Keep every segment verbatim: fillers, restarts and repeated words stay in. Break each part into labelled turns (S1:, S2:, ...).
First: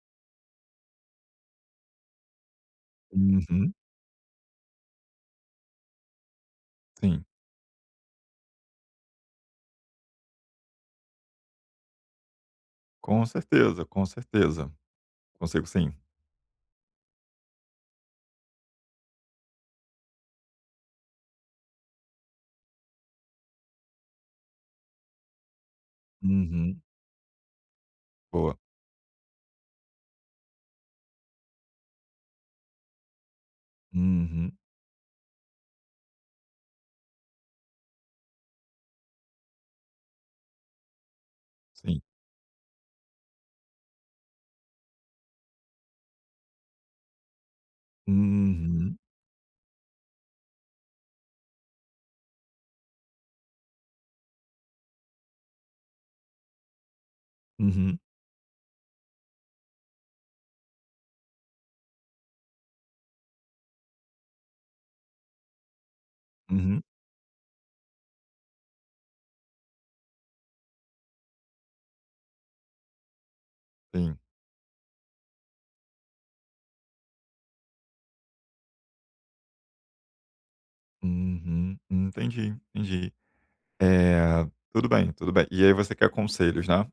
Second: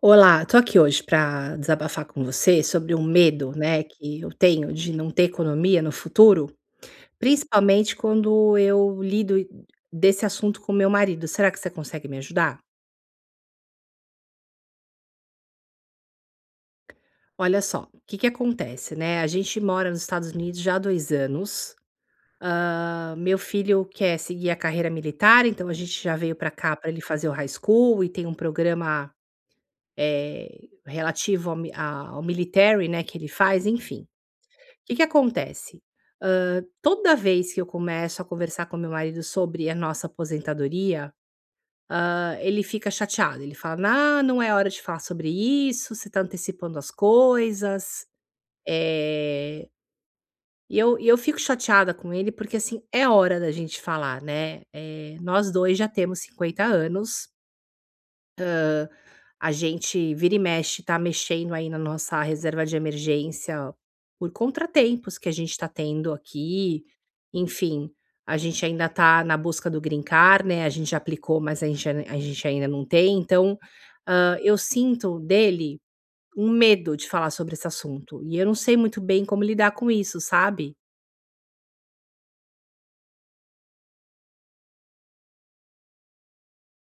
S1: Olá, tô aqui hoje para desabafar com você sobre um medo,
S2: Uhum.
S1: né, que eu tenho de não ter economia no futuro,
S2: Sim,
S1: principalmente quando eu lido desse assunto com meu marido. Será que você consegue me ajudar?
S2: com certeza, com certeza. Consigo sim.
S1: Olha só, o que que acontece, né? A gente mora nos Estados Unidos já há dois anos. Ah, meu filho quer seguir a carreira militar, então a gente já veio para cá
S2: Uhum.
S1: para ele fazer o high school e tem um
S2: Boa.
S1: programa eh, relativo ao, mi- a- ao military, né, que ele faz, enfim.
S2: Uhum.
S1: Que que acontece? Hã, toda vez que eu começo a conversar com meu marido sobre a nossa aposentadoria,
S2: Sim.
S1: hã, ele fica chateado, ele fala: "Ah, não é hora de falar sobre isso, você está antecipando as coisas".
S2: Uhum.
S1: Eh, e eu e eu fico chateada com ele, porque, assim, é hora da gente falar, né, eh, nós dois já temos cinquenta anos.
S2: Uhum.
S1: A gente vira e mexe, tá mexendo aí na nossa reserva de emergência por contratempos que a gente tá tendo
S2: Uhum.
S1: aqui. Enfim, a gente ainda tá na busca do green card, né, a gente já aplicou, mas a gente ai- a gente ainda não tem, então,
S2: Sim.
S1: hã, eu sinto dele um medo de falar sobre esse assunto, e eu não sei muito bem como lidar com isso, sabe?
S2: Uhum. Entendi, entendi. Eh, Tudo bem, tudo bem. E aí você quer conselhos, né,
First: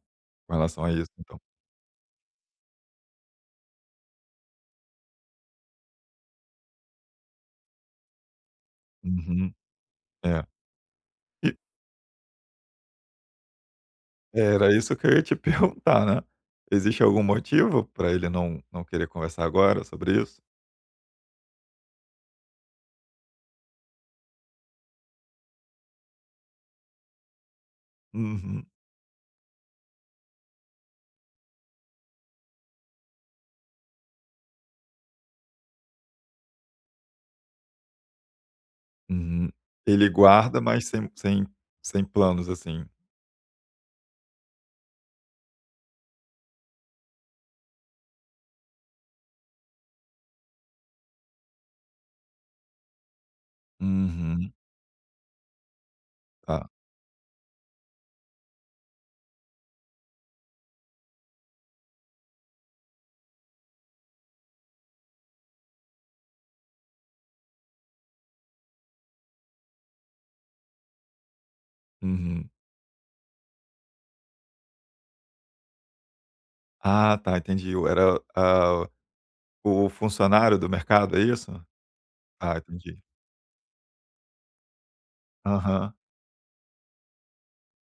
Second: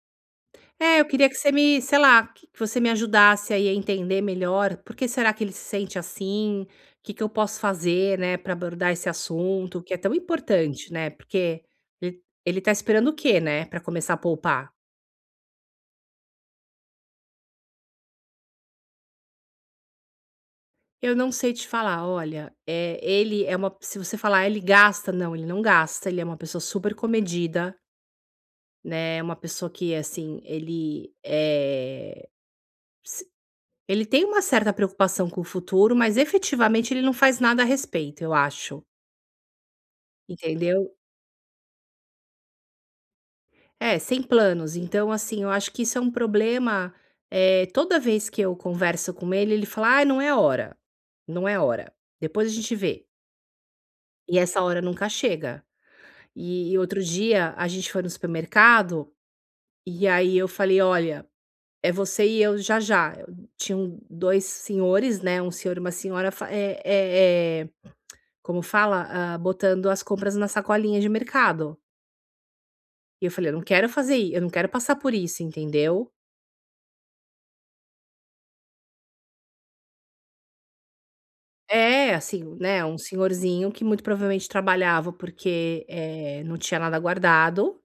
S2: com relação a
S1: É, eu
S2: isso
S1: queria que
S2: então.
S1: você me sei lá, que que você me ajudasse aí a entender melhor por que será que ele se sente assim. O que que eu posso fazer, né, para abordar esse
S2: Uhum.
S1: assunto que é tão
S2: É.
S1: importante, né,
S2: E
S1: porque ele ele tá esperando o quê, né, para começar a poupar?
S2: era isso que eu ia te perguntar, né. Existe algum motivo para ele não não querer conversar agora sobre isso?
S1: Eu não sei te falar, olha, eh, ele é uma se você falar: "Ele gasta", não, ele não gasta, ele é uma pessoa super comedida,
S2: Uhum.
S1: né, é uma pessoa que, assim, ele, é. Ele tem uma certa preocupação com o futuro, mas efetivamente ele não faz nada a respeito, eu acho,
S2: Uhum. Ele guarda, mas
S1: entendeu?
S2: sem sem sem planos, assim?
S1: É, sem planos. Então, assim, eu acho que isso é um problema. Eh, toda vez que eu converso com ele, ele fala: ah, não é hora, não é hora. Depois a gente vê. E
S2: Uhum,
S1: essa hora nunca chega.
S2: tá.
S1: E, e outro dia a gente foi no supermercado e aí eu falei: olha, é você e eu já já. Eu- Tinham dois senhores, né, um senhor e uma senhora fa é eh eh, como fala? Ah, botando as compras na sacolinha de mercado.
S2: Uhum.
S1: E eu falei: "Eu não quero fazer isso, eu não quero passar por isso", entendeu.
S2: Ah, tá, entendi. Eu era, ah, o funcionário do mercado, é isso?
S1: É, assim,
S2: Ah,
S1: né, um
S2: entendi.
S1: senhorzinho que muito provavelmente trabalhava porque,
S2: Aham.
S1: eh, não tinha nada guardado,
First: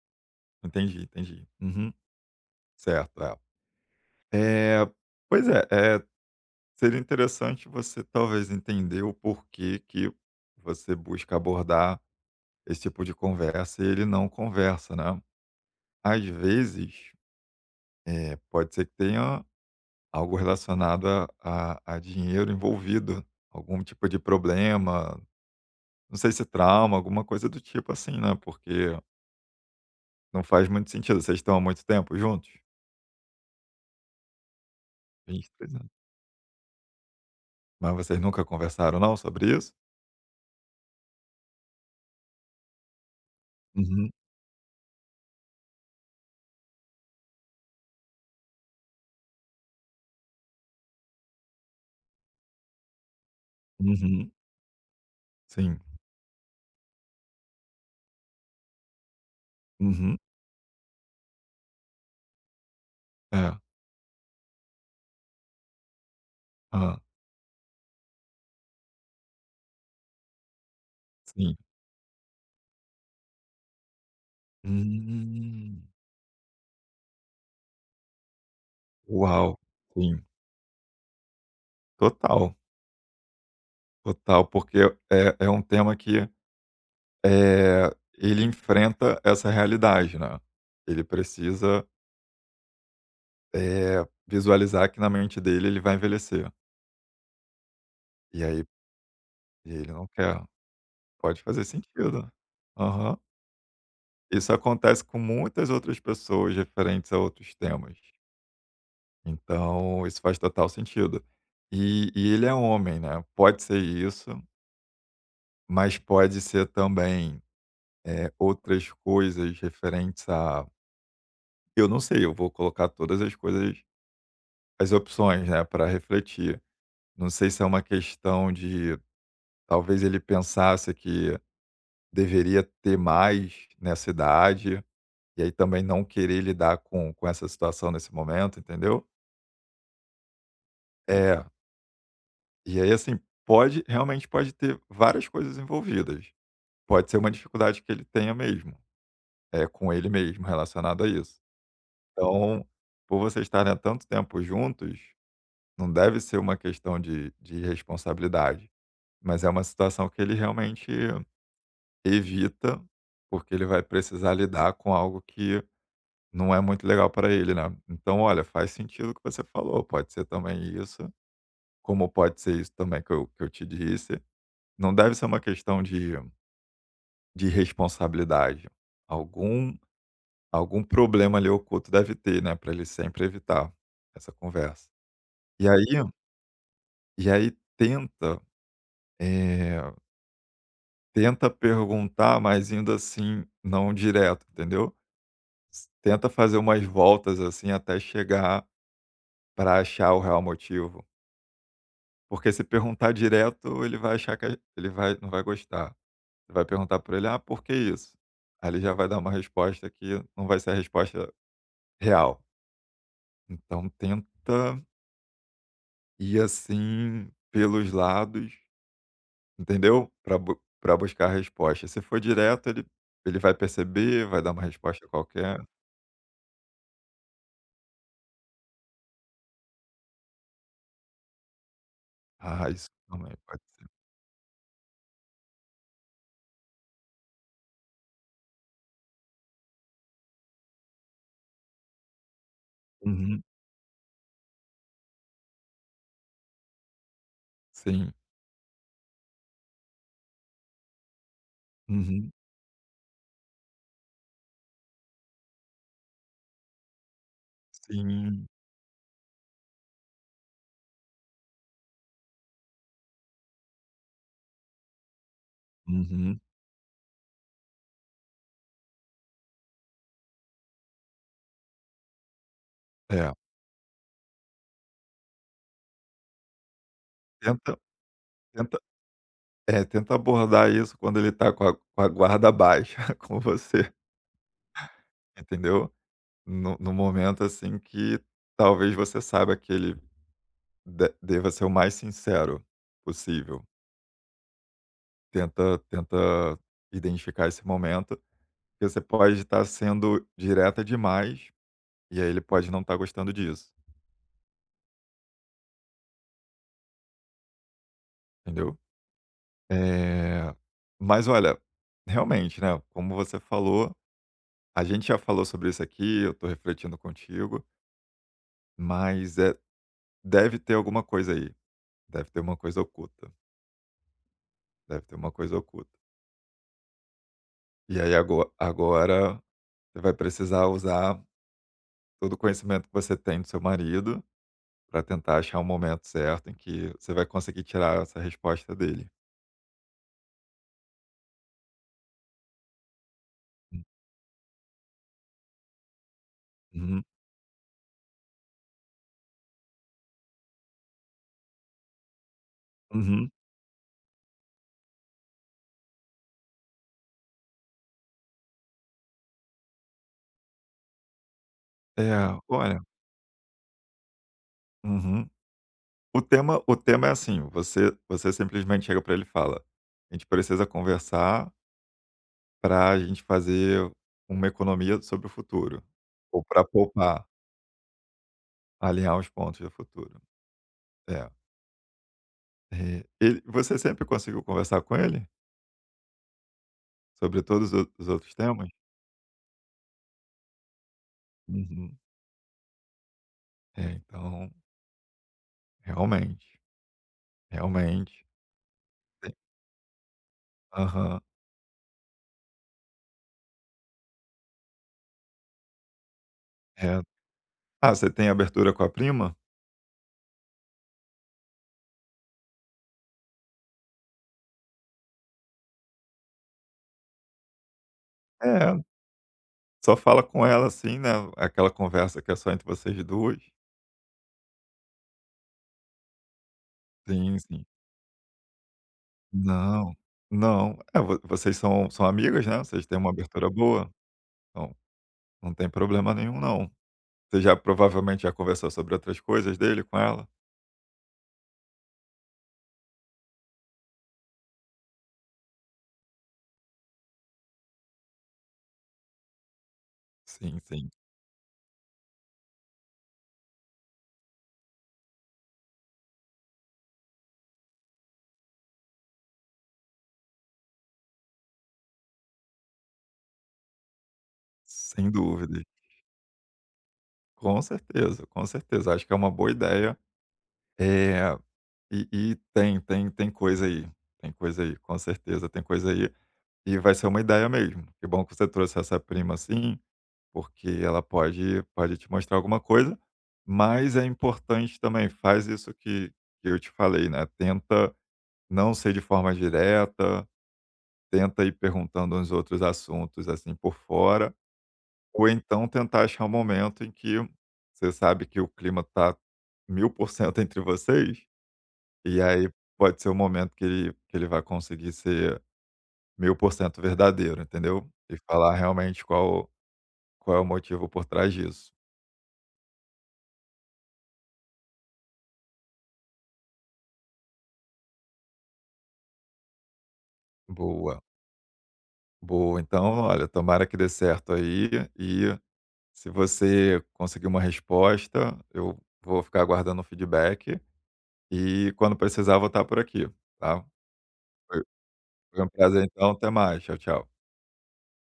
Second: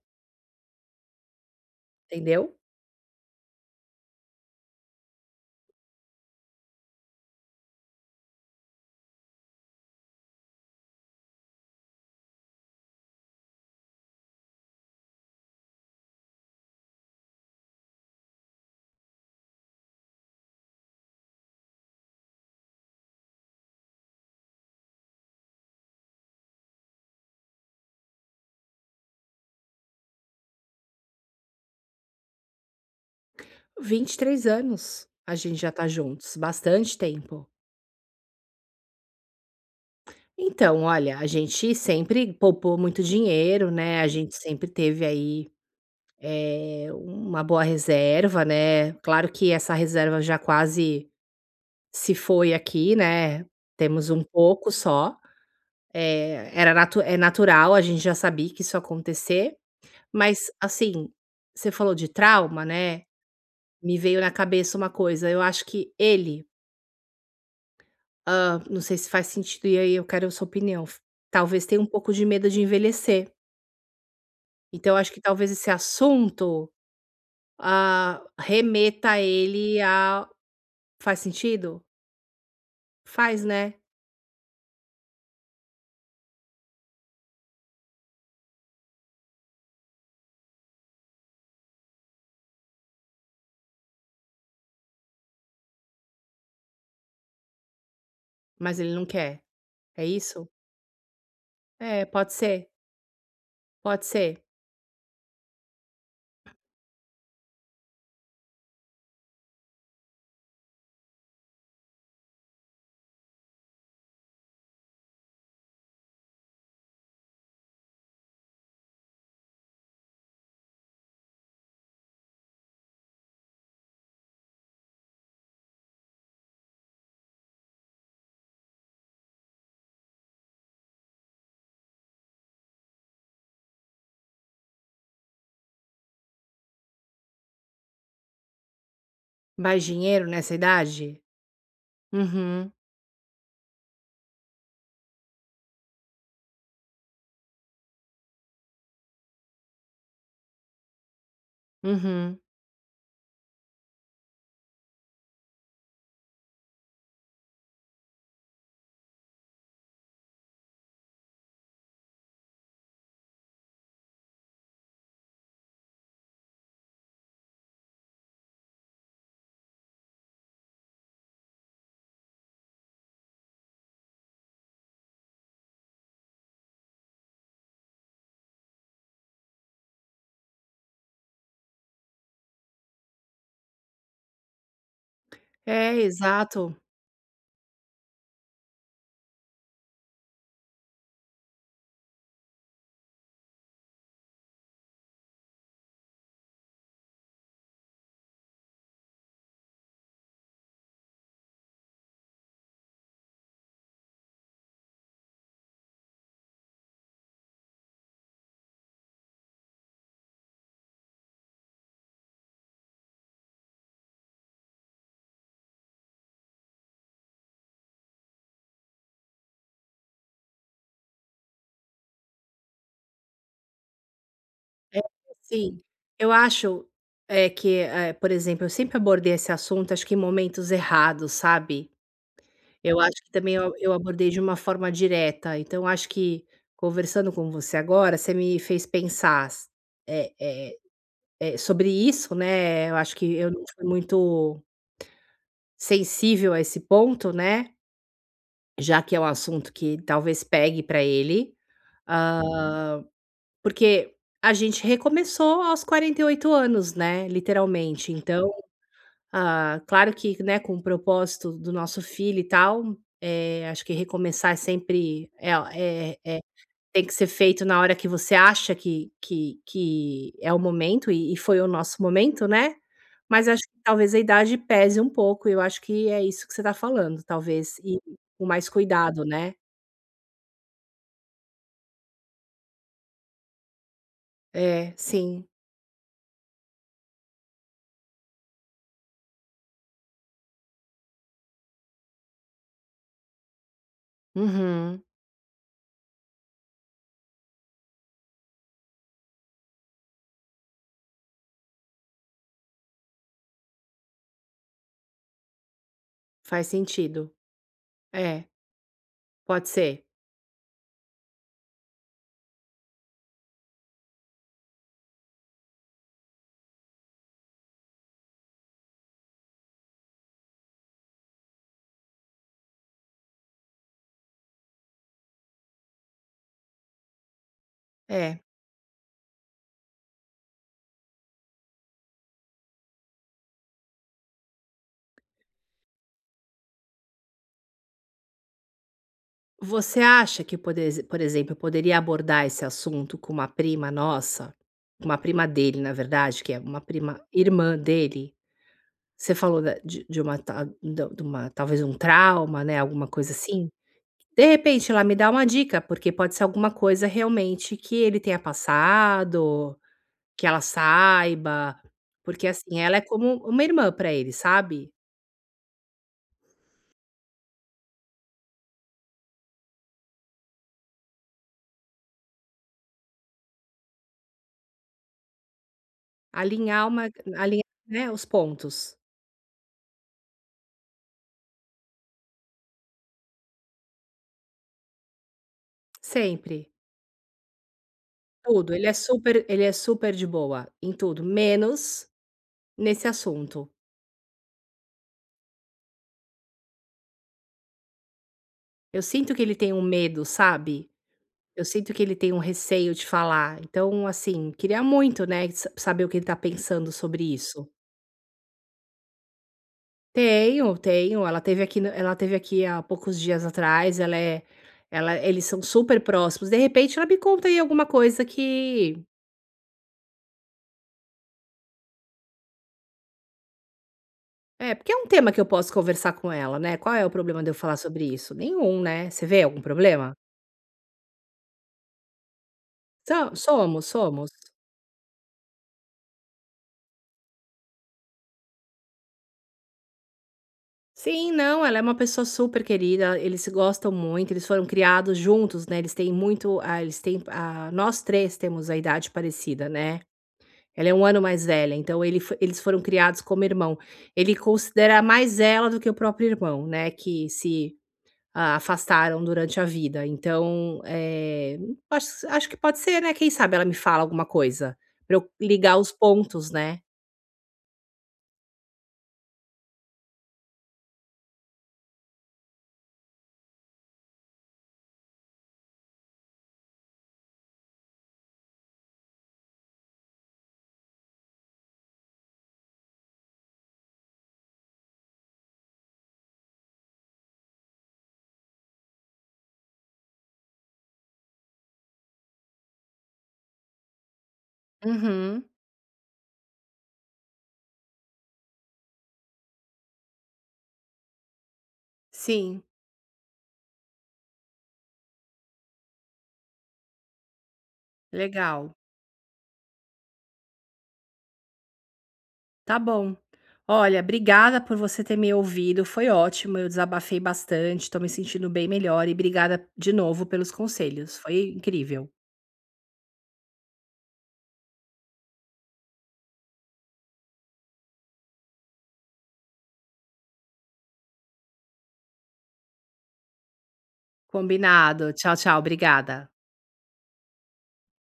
S2: Entendi, entendi. Uhum.
S1: entendeu.
S2: Certo, é. Eh, pois é, é seria interessante você talvez entender o porquê que você busca abordar esse tipo de conversa e ele não conversa, né. Às vezes, eh, pode ser que tenha algo relacionado a a a dinheiro envolvido, algum tipo de problema. Não sei se trauma, alguma coisa do tipo assim, né, porque não faz muito sentido. Vocês estão há muito tempo juntos?
S1: Vinte e três anos a gente já
S2: vinte e três
S1: tá
S2: anos.
S1: juntos, bastante tempo.
S2: Mas vocês nunca conversaram não sobre isso?
S1: Então, olha, a gente sempre poupou muito dinheiro, né, a
S2: Uhum,
S1: gente sempre teve aí é uma boa reserva, né, claro que essa reserva já quase se foi aqui, né, temos um
S2: uhum,
S1: pouco só,
S2: sim.
S1: eh, era natu é natural, a gente já sabia que isso ia acontecer,
S2: Uhum,
S1: mas assim, você falou de trauma, né,
S2: é.
S1: me veio na cabeça uma coisa, eu acho que ele,
S2: Hã,
S1: hã, não sei se faz sentido e aí eu quero a sua opinião,
S2: sim.
S1: talvez tenha um pouco de medo de envelhecer, então eu acho que talvez esse
S2: Hum.
S1: assunto, ah, remeta a
S2: Uau!
S1: ele
S2: Sim,
S1: a faz sentido?
S2: total,
S1: Faz, né,
S2: total, porque é é um tema que, eh, ele enfrenta essa realidade, né. Ele precisa, eh, visualizar que na mente dele ele vai envelhecer, e aí
S1: mas ele não quer.
S2: e ele
S1: É
S2: não quer.
S1: isso?
S2: Pode fazer
S1: É,
S2: sentido.
S1: pode ser,
S2: Aham.
S1: pode ser.
S2: Isso acontece com muitas outras pessoas referentes a outros temas. Então, isso faz total sentido. E, e ele é homem, né? Pode ser isso, mas pode ser também é, outras coisas referentes a. Eu não sei, eu vou colocar todas as coisas, as opções, né, para refletir. Não sei se é uma questão de. Talvez ele pensasse que deveria ter mais nessa idade, e aí também não querer lidar com com essa situação nesse momento, entendeu?
S1: Mais dinheiro nessa idade?
S2: É,
S1: Uhum,
S2: e aí assim, pode realmente pode ter várias coisas envolvidas. Pode ser uma dificuldade que ele tenha mesmo, é com ele mesmo relacionado a isso.
S1: uhum.
S2: Então, por vocês estarem há tanto tempo juntos, não deve ser uma questão de de responsabilidade, mas é uma situação que ele realmente evita, porque ele vai precisar lidar com algo que não é muito legal para ele, né. Então, olha, faz sentido o que você falou, pode ser também isso, como pode ser isso também que eu que eu te disse. Não deve ser uma questão de de responsabilidade. Algum algum problema ali oculto deve ter, né, para ele sempre evitar essa conversa. E
S1: É,
S2: aí
S1: exato.
S2: e aí tenta, eh, tenta perguntar, mas indo assim, não direto, entendeu. S Tenta fazer umas voltas, assim, até chegar para achar o real motivo. Porque se perguntar direto, ele vai achar que a ele vai não vai gostar. Você vai perguntar para ele: "Ah, por que isso?" Aí ele já vai dar uma resposta que não vai ser a resposta real. Então tenta ir, assim, pelos lados, entendeu? Para bu pra buscar a resposta. Se for direto, ele ele vai perceber, vai dar uma
S1: É,
S2: resposta qualquer.
S1: sim. Eu acho, é que, eh, por exemplo, eu sempre abordei esse assunto, acho que em momentos errados, sabe.
S2: Ah, isso
S1: Eu acho que
S2: também
S1: também
S2: pode
S1: eu
S2: ser.
S1: eu abordei de uma forma direta, então acho que conversando com você agora, você me fez pensar s eh eh eh, sobre isso, né, eu acho que
S2: Uhum.
S1: eu não fui muito sensível a esse ponto, né,
S2: Sim.
S1: já que é um assunto que talvez pegue para ele,
S2: Uhum.
S1: hã, porque a gente recomeçou aos quarenta e oito anos, né, literalmente.
S2: Sim.
S1: Então, ah, claro que, né, com o propósito do nosso filho e tal, eh, acho que recomeçar é sempre é é é
S2: Uhum.
S1: tem que ser feito na hora que você acha que que que é o momento e e foi o nosso momento, né.
S2: É.
S1: Mas acho que talvez a idade pese um pouco e eu acho que é isso que você está falando,
S2: Tenta
S1: talvez e com mais
S2: tenta
S1: cuidado, né.
S2: É, tenta abordar isso quando ele tá com a com a guarda baixa com você,
S1: É, sim.
S2: entendeu? No no momento, assim, que talvez você saiba que ele de deva ser o mais sincero possível.
S1: Uhum.
S2: Tenta tenta identificar esse momento, porque você pode estar sendo direta demais, e aí ele pode não estar gostando disso,
S1: Faz sentido. É,
S2: entendeu?
S1: pode ser.
S2: Eh, mas olha, realmente, né, como você falou, a gente já falou sobre isso aqui, eu tô refletindo contigo, mas é deve ter alguma coisa aí, deve ter uma coisa oculta, deve ter uma coisa oculta. E aí
S1: É.
S2: ago agora você vai precisar usar todo o conhecimento que você tem do seu marido para tentar achar um momento certo em que você vai conseguir tirar essa resposta dele.
S1: Você acha que, por exe por exemplo, eu poderia abordar esse assunto com uma prima nossa, uma prima dele, na verdade, que é uma
S2: Uhum,
S1: prima irmã dele? Você falou da de de uma ta da de uma talvez um trauma, né, alguma
S2: uhum.
S1: coisa assim. De repente, ela me dá uma dica, porque pode ser alguma coisa realmente que ele tenha passado, que ela saiba,
S2: É,
S1: porque, assim,
S2: olha
S1: ela é como uma irmã para ele, sabe.
S2: uhum. O tema o tema é assim, você você simplesmente chega para ele e fala: "A gente precisa conversar para a gente fazer uma economia sobre o futuro, ou para
S1: Alinhar uma
S2: poupar,
S1: alinhar, né, os pontos,
S2: alinhar os pontos do futuro". É. Eh, ele você sempre conseguiu conversar com ele?
S1: sempre,
S2: Sobre todos o os outros temas?
S1: tudo. Ele é super ele é super de boa em tudo,
S2: Uhum.
S1: menos nesse assunto.
S2: É, então, realmente, realmente.
S1: Eu sinto
S2: Tem
S1: que ele tem um medo, sabe.
S2: aham.
S1: Eu sinto que ele tem um receio de falar, então, assim, queria muito, né, sa saber o que ele tá pensando
S2: É.
S1: sobre isso.
S2: Ah, você tem abertura com a prima?
S1: Tenho, tenho, ela teve aqui na ela teve aqui há poucos dias atrás, ela é ela eles são super próximos, de repente ela me conta aí alguma coisa
S2: É,
S1: que
S2: só fala com ela, assim, né, aquela conversa que é só entre vocês dois.
S1: é, porque é um tema que eu posso conversar com ela, né, qual é o
S2: Sim,
S1: problema de eu
S2: sim.
S1: falar sobre isso? Nenhum, né, você vê algum
S2: Não,
S1: problema?
S2: não. É, vo vocês são são amigas, né, vocês têm uma
S1: So
S2: abertura
S1: somos,
S2: boa,
S1: somos.
S2: então não tem problema nenhum não. Você já provavelmente já conversou sobre outras coisas dele com ela?
S1: Sim, não, ela é uma pessoa super querida, eles se gostam muito, eles foram criados juntos, né, eles têm muito ah, eles têm ah, nós três temos a idade parecida, né.
S2: Sim, sim.
S1: Ela é um ano mais velha, então ele fo eles foram criados como irmão. Ele considera mais ela do que o próprio irmão, né, que se, ah, afastaram durante a vida. Então, eh, acho acho que pode ser, né, quem sabe ela me fala alguma coisa,
S2: Sem
S1: pra eu
S2: dúvida.
S1: ligar os pontos, né.
S2: Com certeza, com certeza. Acho que é uma boa ideia. É e e tem tem tem coisa aí, tem coisa aí, com certeza tem coisa aí. E vai ser uma ideia mesmo. Que bom que você trouxe essa prima assim, porque ela pode pode te mostrar alguma coisa, mas é importante também, faz isso que que eu te falei, né, tenta não ser de forma direta, tenta ir perguntando uns outros assuntos, assim, por fora. Ou
S1: Uhum.
S2: então tentar achar um momento em que você sabe que o clima tá mil por cento entre vocês, e aí
S1: Sim,
S2: pode ser o momento que ele que ele vai conseguir ser mil por cento verdadeiro, entendeu? E falar
S1: legal.
S2: realmente qual qual é o motivo por trás disso.
S1: Tá bom. Olha, obrigada por você ter me ouvido, foi ótimo, eu desabafei bastante, tô me sentindo bem melhor e obrigada de novo pelos
S2: Boa,
S1: conselhos, foi incrível.
S2: boa. Então, olha, tomara que dê certo aí e se você conseguir uma resposta, eu vou ficar aguardando o feedback e quando precisar vou estar por aqui, tá? Foi
S1: Combinado. Tchau,
S2: foi um
S1: tchau,
S2: prazer então,
S1: obrigada.
S2: até mais. Tchau, tchau.